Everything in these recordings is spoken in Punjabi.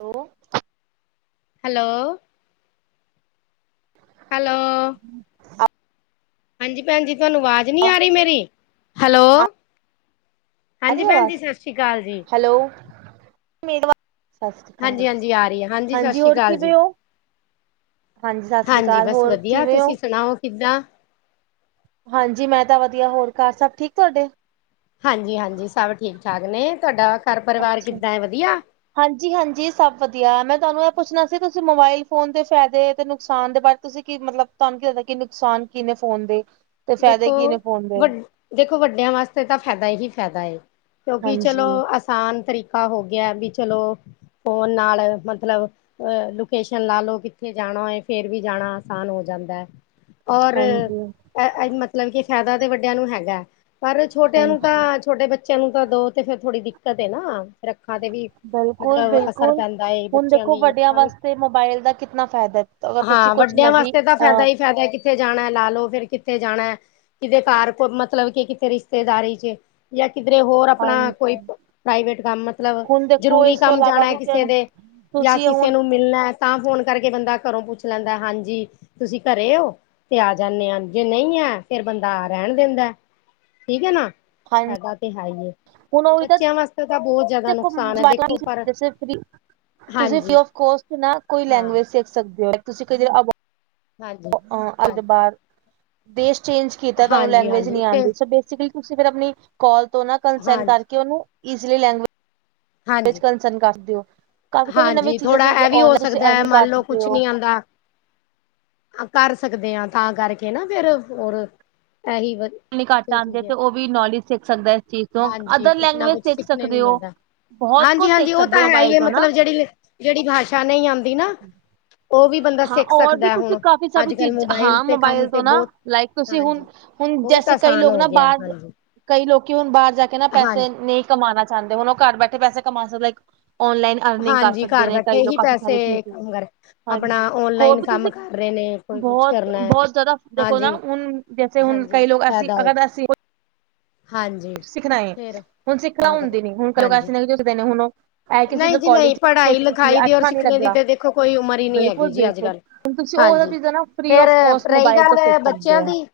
ਹੈਲੋ ਹੈਲੋ ਹੈਲੋ ਹਾਂਜੀ ਭੈਣਜੀ ਤੁਹਾਨੂੰ ਆਵਾਜ਼ ਨੀ ਆ ਰਹੀ ਮੇਰੀ ਹੈਲੋ ਹਾਂਜੀ ਭੈਣ ਜੀ ਆਵਾਜ਼ ਸਤਿ ਸ਼੍ਰੀ ਅਕਾਲ ਜੀ। ਹੈਲੋ ਸਤਿ ਸ਼੍ਰੀ ਅਕਾਲ ਹਾਂਜੀ-ਹਾਂਜੀ ਆ ਰਹੀ ਹੈ ਸਤਿ ਹਾਂਜੀ ਸ਼੍ਰੀ ਹੋਰ ਅਕਾਲ ਕਿਵੇ ਜੀ। ਉਹ ਹਾਂਜੀ ਸਤਿ ਸ੍ਰੀ ਅਕਾਲ ਹੋਰ ਕਿਵੇਂ ਹੋ ਕਿਿੱਦਾਂ ਹਾਂਜੀ ਮੈਂ ਤਾਂ ਵਧੀਆ ਹੋਰ ਘਰ ਸਭ ਠੀਕ ਤੁਹਾਡੇ। ਹਾਂਜੀ ਹਾਂਜੀ ਸਭ ਠੀਕ ਠਾਕ ਨੇ ਤੁਹਾਡਾ ਘਰ ਪਰਿਵਾਰ ਅੱਛਾ ਕਿੱਦਾਂ ਹੈ ਵਧੀਆ। ਹਾਂਜੀ ਹਾਂਜੀ ਸਭ ਵਧੀਆ ਮੈਂ ਤੁਹਾਨੂੰ ਇਹ ਪੁੱਛਣਾ ਸੀ। ਤੁਸੀਂ ਮੋਬਾਇਲ ਫੋਨ ਦੇ ਫ਼ਾਇਦੇ ਤੇ ਨੁਕਸਾਨ ਦੇ ਬਾਰੇ। ਤੁਸੀਂ ਕੀ ਮਤਲਬ ਤੁਹਾਨੂੰ ਕੀ ਲੱਗਦਾ ਕਿ ਨੁਕਸਾਨ ਕੀ ਨੇੇ ਫੋਨ ਦੇ ਤੇ ਦੇਖੋ ਫਾਇਦੇ ਕੀ ਨੇ ਫੋਨ ਵ ਦੇ। ਦੇਖੋ ਵੱਡਿਆਂ ਵਾਸਤੇ ਤਾਂ ਫਾਇਦਾ ਹੀ ਫਾਇਦਾ ਹੈ। ਕਿਉਂਕਿ ਚਲੋ। ਹਾਂਜੀ ਆਸਾਨ ਤਰੀਕਾ ਹੋ ਗਿਆ ਹੈ। ਵੀ ਚਲੋ ਫੋਨ ਨਾਲ ਮਤਲਬ। ਅਹ ਲੋਕੇਸ਼ਨ ਲਾ ਲੋ ਕਿੱਥੇ ਜਾਣਾ ਏ ਫੇਰ ਵੀ ਜਾਣਾ ਆਸਾਨ ਹੋ ਜਾਂਦਾ ਹੈ। ਔਰ। ਹਾਂਜੀ ਅਹ ਮਤਲਬ ਕਿ ਫਾਇਦਾ ਤੇ ਵੱਡਿਆਂ ਨੂੰ ਹੈਗਾ। ਪਰ ਛੋਟਿਆਂ ਨੂੰ ਤਾਂ ਹਾਂਜੀ ਛੋਟੇ ਬੱਚੇ। ਬੱਚਿਆਂ ਨੂੰ ਤਾਂ ਦੋ ਤੇ ਫੇਰ ਥੋੜੀ ਦਿੱਕਤ ਹੈ। ਨਾ ਰੱਖਾਂ ਤੇ ਵੀ। ਬਿਲਕੁਲ ਮਤਲਬ ਅਸਰ ਬਿਲਕੁਲ ਪੈਂਦਾ ਏ ਹੁਣ ਬੱਚਿਆਂ ਦੇਖੋ ਦੀ ਵੱਡਿਆਂ ਅੱਖਾਂ ਵੀ ਵਾਸਤੇ ਮੋਬਾਇਲ ਦਾ ਕਿਤਨਾ ਫਾਇਦਾ ਹੈ। ਅਗਰ ਤੁਸੀਂ ਹਾਂ ਕੁਛ ਵੱਡਿਆਂ ਨਵੀਂ ਵਾਸਤੇ ਤਾਂ ਫੈਦਾ ਅਹ ਈ ਫੈਦਾ। ਕਿ ਕਿੱਥੇ ਜਾਣੈ? ਲਾ ਲੋ ਫਿਰ ਕਿੱਥੇ ਜਾਣੈ, ਕਿਦੇ ਘਰ ਮਤਲਬ ਕਿ, ਕਿੱਥੇ ਰਿਸ਼ਤੇਦਾਰੀ 'ਚ। ਜਾਂ ਕਿਧਰੇ ਹੋਰ ਆਪਣਾ, ਕੋਈ ਹਾਂਜੀ ਪ੍ਰਾਈਵੇਟ ਕੰਮ ਮਤਲਬ ਹੁਣ ਦੇਖੋ ਜ਼ਰੂਰੀ ਇਸ ਤੋਂ ਕੰਮ ਇਲਾਵਾ ਵੀ ਤੁਸੀਂ ਹੁਣ ਮਿਲਣੈ, ਤਾਂ ਫੋਨ ਕਰਕੇ ਬੰਦਾ ਘਰੋਂ ਪੁੱਛ ਲੈਂਦੈ, ਹਾਂਜੀ, ਤੁਸੀਂ ਘਰੇਂ ਓ? ਤੇ ਆ ਜਾਂਨੇ ਆਂ, ਜੇ ਨਈਂ ਐਂ, ਫੇਰ ਬੰਦਾ ਰਹਿਣ ਦਿੰਦੈਂ, ਠੀਕ ਹੈ ਨਾ। ਹਾਂਜੀ ਫੈਦਾ ਤੇ ਹੈ ਹੀਐ। ਹੁਣ ਉਹੀ ਤਾਂ, ਫ ਹੈ ਦੇਖੋ ਪਰ [unintelligible] ਤੁਸੀਂ ਫ੍ਰੀ ਹਾਂਜੀ ਕੋਸਟ ਨਾ, ਕੋਈ ਹਾਂ ਲੈਂਗਵੇਜ ਸਿੱਖ ਸਕਦੇ ਹੋ। ਤੁਸੀਂ ਹਾਂ ਅੱ ਬਾਹਰ ਦੇਸ਼ ਚੇਂਜ ਕੀਤਾ ਤੁਹਾਨੂੰ ਹਾਂਜੀ ਲੈਂਗੁਏਜ ਹਾਂਜੀ ਨਹੀਂ ਤੇ ਆਉਂਦੀ ਸ [unintelligible] ਤੁਸੀਂ ਫੇਰ ਆਪਣੀ ਕਾਲ ਤੋਂ ਨਾ ਕੰਸਨ ਹਾਂਜੀ, ਕਰਕੇ ਉਹਨੂੰ ਈਜਲੀ ਲੈਗੂਅਜ। [unintelligible] ਇਸ ਹਾਂਜੀ, 'ਚ ਕਸਨ ਕੱਸ ਦਿਓ। [unintelligible] ਹਾਂਜੀ, ਥੋੜਾ ਐ ਵੀ ਹੋ ਸਕਦੈ, ਮੰਨ ਕਰ ਲਓ ਸਕਦੇ ਕੁਛ ਹੋ ਨੀ ਆਂਦਾ। ਹਾਂ ਕਰ ਸਕਦੇ ਆਂ, ਤਾਂ ਕਰਕੇ ਨਾ ਫੇਰ, ਹੋਰ ਇਹੀ ਵਾਰੀ ਘੱਟ ਆਉਂਦੀ ਹੈ ਤੇ ਉਹ ਵੀ ਨੌਲੇਜ ਸਿੱਖ ਸਕਦੈ, ਇਸ ਚੀਜ਼ ਤੋਂ, ਹਾਂਜੀ ਅਦਰ ਕੁਛ ਨਾ ਲੈਂਗਵੇਜ ਕੁਛ ਸਿੱਖ ਸਿੱਖਣੇ ਨੂੰ ਸਕਦੇ ਓ। ਮਿਲਦਾ ਬਹੁਤ ਹਾਂਜੀ ਕੁਝ ਹਾਂਜੀ ਸਿੱਖ ਉਹ ਸਕਦੇ ਤਾਂ ਓ, ਹੈ ਹੀ ਮੋਬਾਇਲ ਹੈ ਤੋਂ ਨਾ। ਮਤਲਬ, ਜਿਹੜੀ, ਜਿਹੜੀ ਭਾਸ਼ਾ ਨਹੀਂ ਆਉਂਦੀ ਨਾ? ਉਹ ਵੀ ਬੰਦਾ ਹਾਂ ਸਿੱਖ ਔਰ ਸਕਦਾ ਵੀ ਹੈ। ਤੁਸੀਂ ਹੁਣ ਕਾਫੀ ਸਾਰੀ ਅੱਜ ਕੱਲ ਚੀਜ਼, ਮੋਬਾਇਲ ਹਾਂ ਤੇ ਕੰਮ ਮੋਬਾਇਲ ਤੇ ਤੋਂ ਨਾ, ਬਹੁਤ ਲਾਇਕ ਤੁਸੀਂ ਹਾਂਜੀ ਹੁਨ-ਹੁਨ, ਬਹੁਤ ਜੈਸੇ ਕਈ ਆਸਾਨ ਲੋਕ ਹੋ ਨਾ ਗਿਆ ਬਾਹਰ, ਹਾਂਜੀ ਕਈ ਲੋਕੀ ਹੁਨ ਬਾਹਰ ਜਾ ਕੇ ਨਾ ਹਾਂਜੀ ਪੈਸੇ ਨਈਂ ਕਮਾਨਾ ਚਾਂਦੇ ਹੁਣ ਉਹ ਘਰ ਬੈਠੇ ਪੈਸੇ ਕਮਾ ਸਕਦੈ, ਇੱਕ ਔਨਲਾਈਨ ਅਰਨਿੰਗ ਕਰ ਹਾਂਜੀ ਸਕਦੇ ਘਰ ਨੇ, ਕਈ ਬੈਠੇ ਲੋਕ ਹੀ ਕਾਫੀ ਸਾਰੇ ਪੈਸੇ ਚੀਜ਼, ਕੰਮ ਕਰ ਹਾਂਜੀ ਆਪਣਾ ਹੋਰ ਓਨਲਾਈਨ ਵੀ ਕੰਮ ਤੁਸੀਂ ਕਰ ਰਹੇ ਨੇ ਕੋਈ ਕੁਛ ਬਹੁਤ ਕਰਨਾ ਹੈ ਬਹੁਤ ਜ਼ਿਆਦਾ ਦੇਖੋ ਨਾ, ਹਾਂਜੀ ਹੁਨ ਜੈਸੇ ਹੁਨ ਹਾਂਜੀ ਕਈ ਲੋਕ ਅਸੀਂ, ਫਾਇਦਾ ਏ ਅਗਰ ਅਸੀਂ ਹਾਂਜੀ ਕੁਝ ਸਿੱਖਣਾ ਏ ਫੇਰ ਹੁਣ ਸਿੱਖਣਾ ਤਾਂ ਕਰਕੇ ਹੁੰਦੀ ਨੀ ਹੁਣ ਹਾਂਜੀ ਕਲਕਾਸੀ ਝੁਦੇ ਨੇ ਹੁਣ ਉਹ। [unintelligible] ਐ ਕਿਸੇ ਨਹੀਂ ਜੀ ਨਹੀਂ ਕੋਲੀਜ, ਕੁ ਪੜ੍ਹਾਈ ਸਿੱਖੀ ਲਿਖਾਈ ਦੀ ਔਰ ਅੱਛਾ ਨਹੀਂ ਸਿੱਖਣੇ ਦੀ ਲੱਗਿਆ, ਤੇ ਦੇਖੋ ਕੋਈ ਉਮਰ ਹੀ ਨਹੀਂ ਹੈਗੀ ਬਿਲਕੁਲ- ਜੀ ਅੱਜ ਬਿਲਕੁਲ। ਕੱਲ੍ਹ ਤੁਸੀ ਓ ਵਾਲੀਆਂ ਹਾਂਜੀ ਚੀਜ਼ਾਂ ਨਾ, ਫ੍ਰੀ ਫੇਰ ਆਫ਼ ਕੋਸਟ ਰਹੀ ਮੋਬਾਇਲ ਤੋਂ ਸਿੱਖ ਗੱਲ ਸਕਦੇ ਬੱਚਿਆਂ ਓ। ਦੀ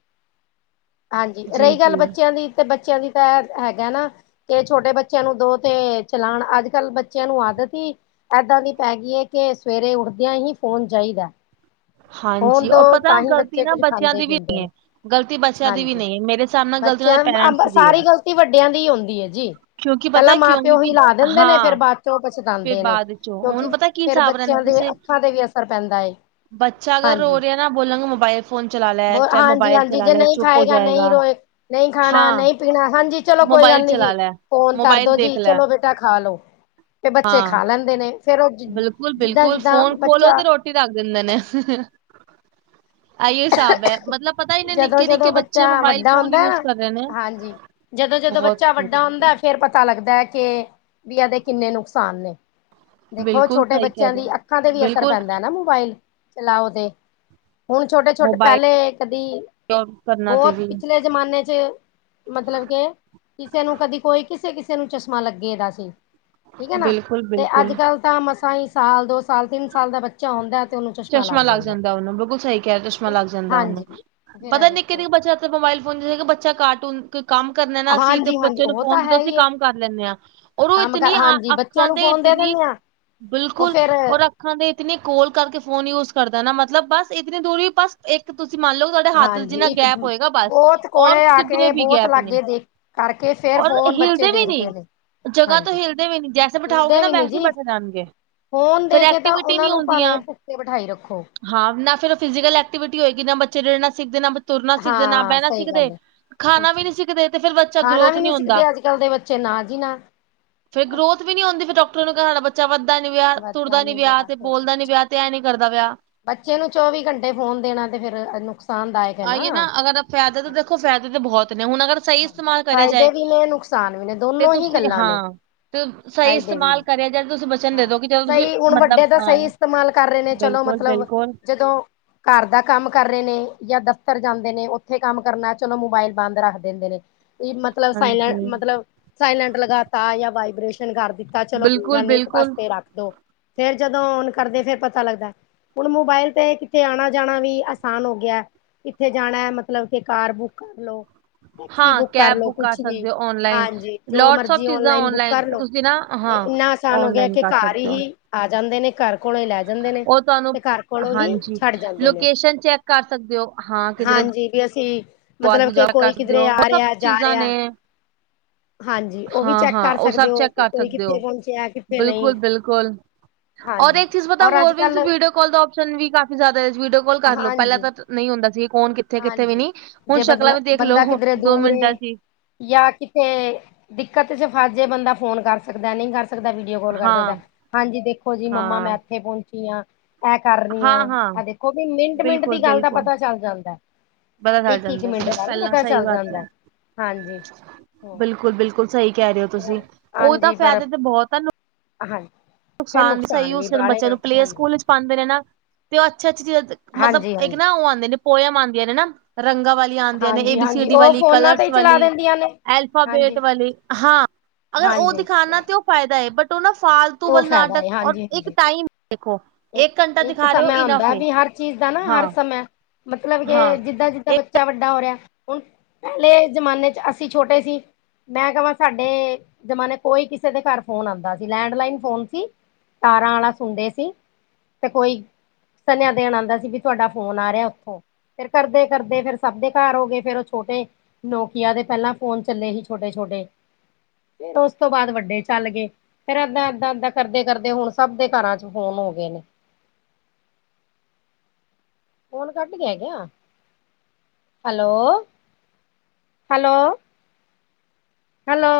ਹਾਂਜੀ, ਰਹੀ ਗੱਲ ਬੱਚਿਆਂ ਦੀ, ਤੇ ਬੱਚਿਆਂ ਦੀ ਤਾਂ ਹੈਗੈ ਨਾ। ਤੇ ਛੋਟੇ ਬੱਚਿਆਂ ਨੂੰ ਦੋ ਤੇ ਚਲਾਉਣ, ਅੱਜ ਕੱਲ੍ਹ ਬੱਚਿਆਂ ਨੂੰ ਆਦਤ ਹੀ ਏਦਾਂ ਦੀ ਪੈ ਗਈ ਐ ਕੇ, ਸਵੇਰੇ ਉੱਠਦਿਆਂ ਹੀ ਫੋਨ ਚਾਈਦਾ। ਫੋਨ ਹਾਂਜੀ ਦੋ ਔਰ ਪਤਾ ਤਾਂਹੀ ਗ਼ਲਤੀ ਬੱਚੇ ਨਾ ਕੁੱਝ ਬੱਚਿਆਂ ਖਾਂਦੇ ਦੀ ਵੀ ਪੀਂਦੇ ਨੇ, ਗ਼ਲਤੀ ਬੱਚਿਆਂ ਦੀ ਵੀ ਹਾਂਜੀ। ਨਹੀਂ ਹੈ ਮੇਰੇ ਹਿਸਾਬ ਨਾਲ ਗ਼ਲਤੀ ਉਹਨਾਂ ਦੇ ਬੱਚਿਆਂ ਨੂੰ, ਅਬ ਪੇਰੈਂਟਸ ਦੀ ਹੈ ਸਾਰੀ ਗ਼ਲਤੀ ਵੱਡਿਆਂ ਦੀ ਹੁੰਦੀ ਏ ਜੀ। ਕਿਉਂਕਿ ਪਤਾ ਪਹਿਲਾਂ ਮਾਂ ਕਿਉਂ ਪਿਓ ਕਿਉਂਕਿ ਹੀ ਲਾ ਦਿੰਦੇ ਨੇ, ਫੇਰ ਹਾਂ ਬਾਚੋਂ ਫਿਰ ਪਛਤਾਉਂਦੇ ਨੇ, ਬਾਅਦ ਚੋਂ ਹੁਣ ਕਿਉਂਕਿ ਪਤਾ ਕੀ ਫੇਰ ਹਿਸਾਬ ਰਹਿੰਦਾ ਬੱਚਿਆਂ ਦੇ ਜੈਸੇ ਅੱਖਾਂ ਤੇ ਵੀ ਅਸਰ ਪੈਂਦਾ ਏ। ਬੱਚਾ ਅਗਰ ਰੋ ਰਿਹਾ ਨਾ, ਬੋਲਾਂਗੇ ਮੋਬਾਈਲ ਫੋਨ ਚਲਾ ਬ ਲੈ ਚਾਹੇ ਹਾਂਜੀ ਮੋਬਾਈਲ ਹਾਂਜੀ ਚਲਾ ਜੇ ਲੈ, ਨਹੀਂ ਚੁੱਪ ਹੋ ਖਾਏਗਾ ਨਹੀਂ ਜਾਏਗਾ। ਰੋਏ ਨਹੀਂ ਖਾਣਾ ਹਾਂ ਨਹੀਂ ਪੀਣਾ ਹਾਂਜੀ ਚਲੋ ਕੋਈ ਮੋਬਾਇਲ ਗੱਲ ਨੀ ਜੀ, ਚਲਾ ਲੈ ਫੋਨ ਮੋਬਾਇਲ ਕਰਦੋ ਦੇਖ ਜੀ, ਲੈ ਚਲੋ ਚੀਜ਼ਾਂ ਖਾ ਲਓ, ਤੇ ਬੱਚੇ ਹਾਂ ਖਾ ਲੈਂਦੇ ਨੇ। ਫੇਰ ਉਹ ਜਿੱਦਾਂ ਬਿਲਕੁਲ-ਬਿਲਕੁਲ ਜਿੱਦਾਂ ਫੋਨ ਖੋਲੋ ਬੱਚਾ ਤੇ ਰੋਟੀ ਰੱਖ ਦਿੰਦੇ ਨੇ। ਆਇਓ ਹਿਸਾਬ ਐ, ਮਤਲਬ ਪਤਾ ਨਹੀਂ ਜਦੋਂ ਨਿੱਕੇ-ਨਿੱਕੇ ਜਦੋਂ ਬੱਚੇ ਬੱਚਾ ਮੋਬਾਇਲ ਵੱਡਾ ਫੋਨ ਹੁੰਦਾ ਯੂਜ ਨਾ ਕਰ ਰਹੇ ਨੇ। ਹਾਂਜੀ ਜਦੋਂ ਜਦੋਂ ਬਹੁਤ ਬੱਚਾ ਸਾਰੀ ਵੱਡਾ ਚੀਜ਼ਾਂ ਹੁੰਦੈ ਫੇਰ ਪਤਾ ਲੱਗਦੈ ਕਿ, ਵੀ ਇਹਦੇ ਕਿੰਨੇ ਨੁਕਸਾਨ ਨੇ। ਦੇਖੋ ਬਿਲਕੁਲ ਛੋਟੇ ਸਹੀ ਕਹਿ ਬੱਚਿਆਂ ਰਹੇ ਦੀ ਅੱਖਾਂ ਤੇ ਹੋ ਵੀ ਅਸਰ ਬਿਲਕੁਲ ਪੈਂਦੈ ਨਾ, ਮੋਬਾਇਲ ਚਲਾਓ ਤੇ, ਹੁਣ ਛੋਟੇ-ਛੋਟੇ ਮੋਬਾਈਲ ਪਹਿਲੇ ਕਦੀ, ਕਰਨਾ ਤੇ ਬੋਤ ਵੀ ਪਿਛਲੇ ਜ਼ਮਾਨੇ ਚ ਮਤਲਬ ਕੇ, ਕਿਸੇ ਨੂੰ ਕਦੀ ਕੋਈ ਕਿਸੇ-ਕਿਸੇ ਨੂੰ ਚਸ਼ਮਾ ਲੱਗੇ ਦਾ ਸੀ। ਠੀਕ ਹੈ ਨਾ, ਬਿਲਕੁਲ ਤੇ ਅੱਜ ਬਿਲਕੁਲ ਕੱਲ ਤਾਂ ਮਸਾਈਂ ਸਾਲ ਦੋ ਸਾਲ ਤਿੰਨ ਸਾਲ ਦਾ ਬੱਚਾ ਹੁੰਂਦੈ, ਤੇ ਉਹਨੂੰ ਚਸ਼ ਚਸ਼ਮਾ ਲੱਗ ਜਾਂਦਾ ਓਨੂੰ ਬਿਲਕੁਲ ਸਹੀ ਕਿਹਾ ਚਸ਼ਮਾ ਲੱਗ ਜਾਂਦਾ ਓਨੂੰ, ਹਾਂਜੀ ਫੇਰ ਆ ਪਤਾ ਨਿੱਕੇ ਦੇਖੋ ਨਿੱ ਬੱਚਾ ਮੋਬਾਇਲ ਫੋਨ ਚ ਸੀਗਾ ਬੱਚਾ ਕਾਰਟੂਨ ਕੋਈ ਕੰਮ ਕਰਨੈ ਨਾ ਅਸੀਂ ਤੇ ਹਾਂਜੀ ਹਾਂਜੀ ਬੱਚੇ ਨੂੰ ਉਹ ਫੋਨ ਤਾਂ ਦਦ ਹੈ ਅਸੀਂ ਹੀ ਹੈ ਕੰਮ ਕਰ ਲੈਂਦੇ ਆਂ, ਔਰ ਉਹ ਇਤਨੀ ਬਚਿਆਂ ਅੱਖਾਂ ਨੂੰ ਤੇ ਫੋਨ ਦੇ ਇਤਨੀ ਦਿੰਨੇ ਆਂ। ਬਿਲਕੁਲ, ਉਹ ਅੱਖਾਂ ਦੇ ਇਤਨੇ ਕੋਲ ਕਰਕੇ ਫੋਨ ਯੂਜ ਕਰਦਾ ਨਾ, ਮਤਲਬ ਬਸ ਇਤਨੀ ਦੂਰੀ ਬਸ ਇੱਕ ਤੁਸੀਂ ਮੰਨ ਲਓ, ਤੁ ਹੱਥ ਹਾਂਜੀ ਜਿੰਨਾ ਇੱਕ ਗੈਪ ਹੋਏਗਾ ਬਸ, ਬਹੁਤ ਔਰ ਕੋਲੇ ਆ ਕਿਧਰੇ ਕੇ ਵੀ ਬਹੁਤ ਗੈਪ ਨੀ। ਲਾਗੇ ਦੇਖ ਕਰਕੇ ਫੇਰ ਔਰ ਫੋਨ ਬੱਚੇ ਹਿਲਦੇ ਵੀ ਨੀ। ਦੇਖਦੇ ਨੇ ਜਗਾ ਤੋ ਹਾਂਜੀ ਹਿਲਦੇ ਵੀ ਨੀ, ਜੈਸੇ ਬਿਠਾਓਗੇ ਹਿਲਦੇ ਨਾ ਵੀ ਨੀ ਵੈਸੇ ਹੀ ਜੀ ਬੈਠੇ ਰਹਿਣਗੇ। ਫੋਨ ਫਿਰ ਦੇ ਕੇ ਤਾਂ ਐਕਟੀਵਿਟੀ ਉਹਨਾਂ ਨਹੀਂ ਨੂੰ ਭਾਵੇਂ ਹੁੰਦੀਆਂ ਪੁੱਕੇ ਬਿਠਾਈ ਰੱਖੋ ਹਾਂ ਨਾ ਫਿਰ ਫਿਜ਼ਕਲ ਐਕਟੀਵਿਟੀ ਹੋਏਗੀ ਨਾ ਬੱਚੇ ਰਿੜਣਾ ਸਿੱਖਦੇ ਨਾ ਬਚ ਤੁਰਨਾ ਸਿੱਖਦੇ, ਨਾ ਹਾਂ ਬਹਿਣਾ, ਸਹੀ ਗੱਲ ਸਿੱਖਦੇ ਹੈ ਖਾਣਾ ਕੁਛ ਵੀ ਨਹੀਂ ਨੀ ਸਿੱਖਦੇ ਤੇ ਫੇਰ ਬੱਚਾ ਖਾਣਾ ਗਰੋਥ ਵੀ ਨਹੀਂ ਨੀ ਹੁੰਦਾ। ਸਿੱਖਦੇ ਅੱਜ ਕੱਲ ਦੇ ਬੱਚੇ ਨਾ ਜੀ ਨਾ। ਫੇਰ ਗਰੋਥ ਵੀ ਨੀ ਹੁੰਦੀ ਫਿਰ ਡਾਕਟਰ ਨੂੰ ਕਹਿਣ ਬੱਚਾ ਵੱਧਦਾ ਨੀ ਪਿਆ, ਵੱਧਦਾ ਤੁਰਦਾ ਨੀ ਪਿਆ ਤੇ ਸਹੀ ਗੱਲ ਬੋਲਦਾ ਨੀ ਪਿਆ। ਤੇ ਐ ਨੀ ਕਰਦਾ ਪਿਆ ਬੱਚੇ ਨੂੰ ਚੌਵੀ ਘੰਟੇ ਫੋਨ ਦੇਣਾ ਤੇ ਫੇਰ ਨੁਕਸਾਨਦਾਇਕ ਏ ਨਾ। ਅਗਰ ਫਾਇਦੇ ਤਾਂ ਦੇਖੋ ਫਾਇਦੇ ਤਾਂ ਬਹੁਤ ਨੇ ਹੁਣ ਅਗਰ। ਸਹੀ ਹਾਂਜੀ, ਇਸਤੇਮਾਲ ਕਰਿਆ ਜਾਏ ਫਾਇਦੇ ਵੀ ਨੇ ਨੁਕਸਾਨ ਵੀ ਨੇ ਤੇ ਦੋਨੋ ਹੀ ਤੁਸੀਂ ਗੱਲਾਂ ਨੇ ਹਾਂ ਤੇ ਸਹੀ ਫਾਇਦੇ ਵੀ ਨੇ ਇਸਤੇਮਾਲ। ਕਰੇ ਜਾਰ ਤੁਸੀਂ ਬਚ ਹਾਂ ਸਹੀ ਹੁਣ ਵੱਡੇ ਦਾ ਸਹੀ ਇਸਤੇਮਾਲ ਕਰ ਰਹੇ ਨੇ ਚਲੋ ਬਿਲਕੁਲ ਮਤਲਬ ਬਿਲਕੁਲ ਜਦੋਂ ਘਰ ਦਾ ਕੰਮ ਕਰ ਰਹੇ ਨੇ ਜਾਂ ਦਫ਼ਤਰ ਜਾਂਦੇ ਨੇ ਉੱਥੇ ਕੰਮ ਕਰਨਾ, ਚਲੋ ਮੋਬਾਇਲ ਬੰਦ ਰੱਖ ਦਿੰਦੇ ਨੇ ਮਤਲਬ ਸਾਇਲੈਂ ਹਾਂਜੀ ਮਤਲਬ ਸਾਇਲੈਂਟ ਲਗਾਤਾ ਜਾਂ ਵਾਈਬ੍ਰੇਸ਼ਨ ਕਰ ਦਿੱਤਾ, ਚਲੋ ਕੋਈ ਬਿਲਕੁਲ ਗੱਲ ਨੀ। ਬਿਲਕੁਲ ਪਾਸੇ ਰੱਖ ਦੋ, ਫੇਰ ਜਦੋਂ ਔਨ ਕਰਦੇ ਫੇਰ ਪਤਾ ਲੱਗਦਾ। ਹੁਣ ਮੋਬਾਇਲ ਤੇ ਕਿਤੇ ਆਣਾ-ਜਾਣਾ ਵੀ ਆਸਾਨ ਹੋ ਗਿਆ। ਕਿੱਥੇ ਜਾਣਾ ਮਤਲਬ ਕੇ ਕਾਰ ਬੁੱਕ ਕਰਲੋ। ਹਾਂ ਕੈਬ ਬੁੱਕ ਕਰ ਸਕਦੇ ਹੋ ਓਨਲਾਈਨ ਹਾਂਜੀ ਜੋ ਲੋਟਸ ਔਫ ਮਰਜੀ ਚੀਜ਼ਾਂ ਔਨਲਾਈਨ ਤੁਸੀਂ ਨਾ ਹਾਂ। ਪਰੇਸ਼ਾਨ ਹੋ ਗਿਆ ਔਨਲਾਈਨ ਕਿ ਕਰ ਘਰ ਹੀ ਸਕਦੇ ਹੋ ਹੀ ਆ ਜਾਂਦੇ ਨੇ, ਘਰ ਕੋਲੋਂ ਹੀ ਲੈ ਜਾਂਦੇ ਨੇ ਉਹ ਤੁਹਾਨੂੰ ਤੇ ਘਰ ਕੋਲੋਂ ਹੀ ਹਾਂਜੀ ਛੱਡ ਜਾਂਦੇ ਨੇ ਉਹ, ਲੋਕੇਸ਼ਨ ਚੈੱਕ ਕਰ ਸਕਦੇ ਹੋ ਹਾਂ ਕਿਧਰੇ ਹਾਂਜੀ। ਵੀ ਅਸੀਂ ਗੋਆ ਚ ਮਤਲਬ ਕੇ ਜਾ ਕਰ ਕੋਈ ਸਕਦੇ ਕਿਧਰੇ ਹੋ ਉਹ ਆ ਸਭ ਰਿਹਾ, ਜਾ ਚੀਜ਼ਾਂ ਰਿਹਾ। ਨੇ ਹਾਂਜੀ, ਉਹ ਵੀ ਹਾਂ ਚੈੱਕ ਹਾਂ ਕਰ ਉਹ ਸਕਦੇ ਸਭ ਹੋ ਚੈੱਕ ਵੀ ਕਰ ਕੋਈ ਸਕਦੇ ਹੋ ਕਿੱਥੇ ਪਹੁੰਚਿਆ। ਨਹੀਂ ਬਿਲਕੁਲ-ਬਿਲਕੁਲ, ਔਰ ਹਾਂਜੀ ਇੱਕ ਚੀਜ਼ ਪਤਾ ਔਰ ਅੱਜ ਹੋਰ ਵੀ ਕੱਲ ਤੁਸੀ ਬਊ ਡੀਓ ਕਲ ਦਾ ਸ਼ਨ ਵੀ ਕਾਫੀ ਜ਼ਿਆਦਾ, ਵੀਡੀਓ ਕਾਲ ਕਰ ਲਓ, ਪਹਿਲਾਂ ਹਾਂਜੀ ਤਾਂ ਨਹੀਂ ਹੁੰਦਾ ਸੀ ਕੋਣ ਕਿੱਥੇ-ਕਿੱਥੇ ਵੀ ਹਾਂਜੀ ਨੀ। ਹੁਣ ਜੇ ਸ਼ਕਲਾਂ ਬਦਲਾ ਵੀ ਦੇਖ ਬੰਦਾ ਲੋ ਕਿਧਰੇ ਦੋ ਦੂਰ ਮਿੰਟਾਂ ਏ। 'ਚ ਈ ਜਾਂ ਕਿਥੇ ਦਿੱਕਤ ਚ ਫਸ ਜਾਏ ਬੰਦਾ ਫੋਨ ਕਰ ਸਕਦਾ, ਨਹੀਂ ਕਰ ਸਕਦਾ ਵੀ। ਵੀਡੀਓ ਕੋਲ ਕਰ ਸਕਦਾ। ਹਾਂ, ਹਾਂਜੀ, ਦੇਖੋ ਜੀ ਮੰਮਾ ਮੈਂ ਹਾਂ, ਇੱਥੇ ਪਹੁੰਚੀ ਹਾਂ, ਇਹ ਕਰ ਰਹੀ ਹਾਂ‌। ਹਾਂ-ਹਾਂ ਵੀ ਮਿੰਟ-ਮਿੰਟ ਦੀ ਗੱਲ ਦਾ ਬਿਲਕੁਲ-ਬਿਲਕੁਲ ਪਤਾ ਚੱਲ ਜਾਂਦਾ ਏ। ਪਤਾ ਚੱਲ ਜਾਂਦਾ। [unintelligible] ਪਹਿਲਾਂ ਸਹੀ ਚੱਲ ਬਾਤ ਹੈ। ਜਾਂਦਾ ਹਾਂਜੀ ਹੂੰ, ਬਿਲਕੁਲ-ਬਿਲਕੁਲ, ਸਹੀ ਕਹਿ ਰਹੇ ਹੋ ਤੁਸੀਂ। ਉਹ ਉਹ ਤਾਂ ਫਾਇਦੇ ਤੇ ਬਹੁਤ ਆ। ਹ ਹਾਂ। ਨੁਕਸਾਨ, ਸਹੀ ਯੂਜ਼ ਕਰਨ ਬੱਚਿਆਂ ਨੂੰ ਪਲੇ ਸਕੂਲ ਵਿੱਚ ਪਾਂਦੇ ਨੇ ਨਾ ਤੇ ਉਹ ਅੱਛੀ-ਅੱਛੀ ਚੀਜ਼ਾਂ ਮਤਲਬ ਹਾਂਜੀ ਇੱਕ ਹਾਂਜੀ ਨਾ ਉਹ ਆਂਦੇ ਨੇ ਪੋਇਆਂਮ ਆਂਦੀਆਂ ਨੇ ਨਾ ਰੰਗਾ ਵਾਲੀਆਂ। ਆਦੀਆਂ ਨੇ ਏ ਹਾਂਜੀ ਬੀ ਸੀ ਹਾਂਜੀ ਡੀ ਉਹ ਵਾਲੀ, ਫੋਨਾਂ ਤੇ ਕਲਰਸ ਹੀ ਚਲਾ ਵਾਲੀ, ਦਿੰਦੀਆਂ ਨੇ ਅਲਫਾਬੇਟ ਹਾਂਜੀ ਵਾਲੀ ਹਾਂ। ਅਗਰ ਉਹ ਹਾਂਜੀ ਦਿਖਾਣਾ ਤਾਂ ਉਹ ਫਾਇਦਾ ਐ ਬਟ ਉਹ ਨਾ ਫਾਲਤੂ ਉਹ ਵੱਲ ਫਾਇਦਾ ਨਾਟਕ ਹੈ ਔਰ ਹਾਂਜੀ ਇੱਕ ਹਾਂਜੀ ਟਾਈਮ ਦੇਖੋ। ਇੱਕ ਸਮਾਂ ਹੁੰਦਾ ਵੀ ਹਰ ਚੀਜ਼ ਦਾ ਨਾ ਹਰ ਸਮੇਂ ਮਤਲਬ ਕੇ ਜਿੱਦਾਂ-ਜਿੱਦਾਂ ਬੱਚ ਬੱਚਾ ਵੱਡਾ ਹੋ ਰਿਹਾ। ਹੁਣ ਪਹਿਲੇ ਜ਼ਮਾਨੇ ਚ ਅਸੀਂ ਛੋਟੇ ਸੀ। ਮੈਂ ਕਵਾਂ ਸਾਡੇ ਜਮਾਨ ਕੋਈ ਕਿਸੇ ਦੇ ਘਰ ਫੋਨ ਆਂਦਾ ਸੀ। ਲੈਂਡ ਲਾਈਨ ਫੋਨ ਸੀ। ਤਾਰਾਂ ਆਲਾ ਸੁਣਦੇ ਸੀ। ਤੇ ਕੋਈ ਸੰਨਿਆ ਦੇਣ ਆਂਦਾ ਸੀ ਵੀ ਤੁਹਾਡਾ ਫੋਨ ਆ ਰਿਹਾ ਉੱਥੋਂ। ਫੇਰ ਕਰਦੇ-ਕਰਦੇ ਫੇਰ ਸਭ ਦੇ ਘਰ ਹੋ ਗਏ ਫੇਰ ਉਹ ਛੋਟੇ ਨੋਕੀਆ ਦੇ ਪਹਿਲਾਂ ਫੋਨ ਚੱਲੇ ਸੀ ਛੋਟੇ-ਛੋਟੇ। ਫੇਰ ਉਸ ਤੋਂ ਬਾਅਦ ਵੱਡੇ ਚੱਲ ਗਏ। ਫੇਰ ਏਦਾਂ-ਏਦਾਂ-ਏਦਾਂ ਕਰਦੇ-ਕਰਦੇ ਹੁਣ ਸਭ ਦੇ ਘਰਾਂ ਚ ਫੋਨ ਹੋ ਗਏ ਨੇ। ਫੋਨ ਕੱਟ ਗਿਆ ਕਿਆ? ਹੈਲੋ। ਹੈਲੋ। ਹੈਲੋ।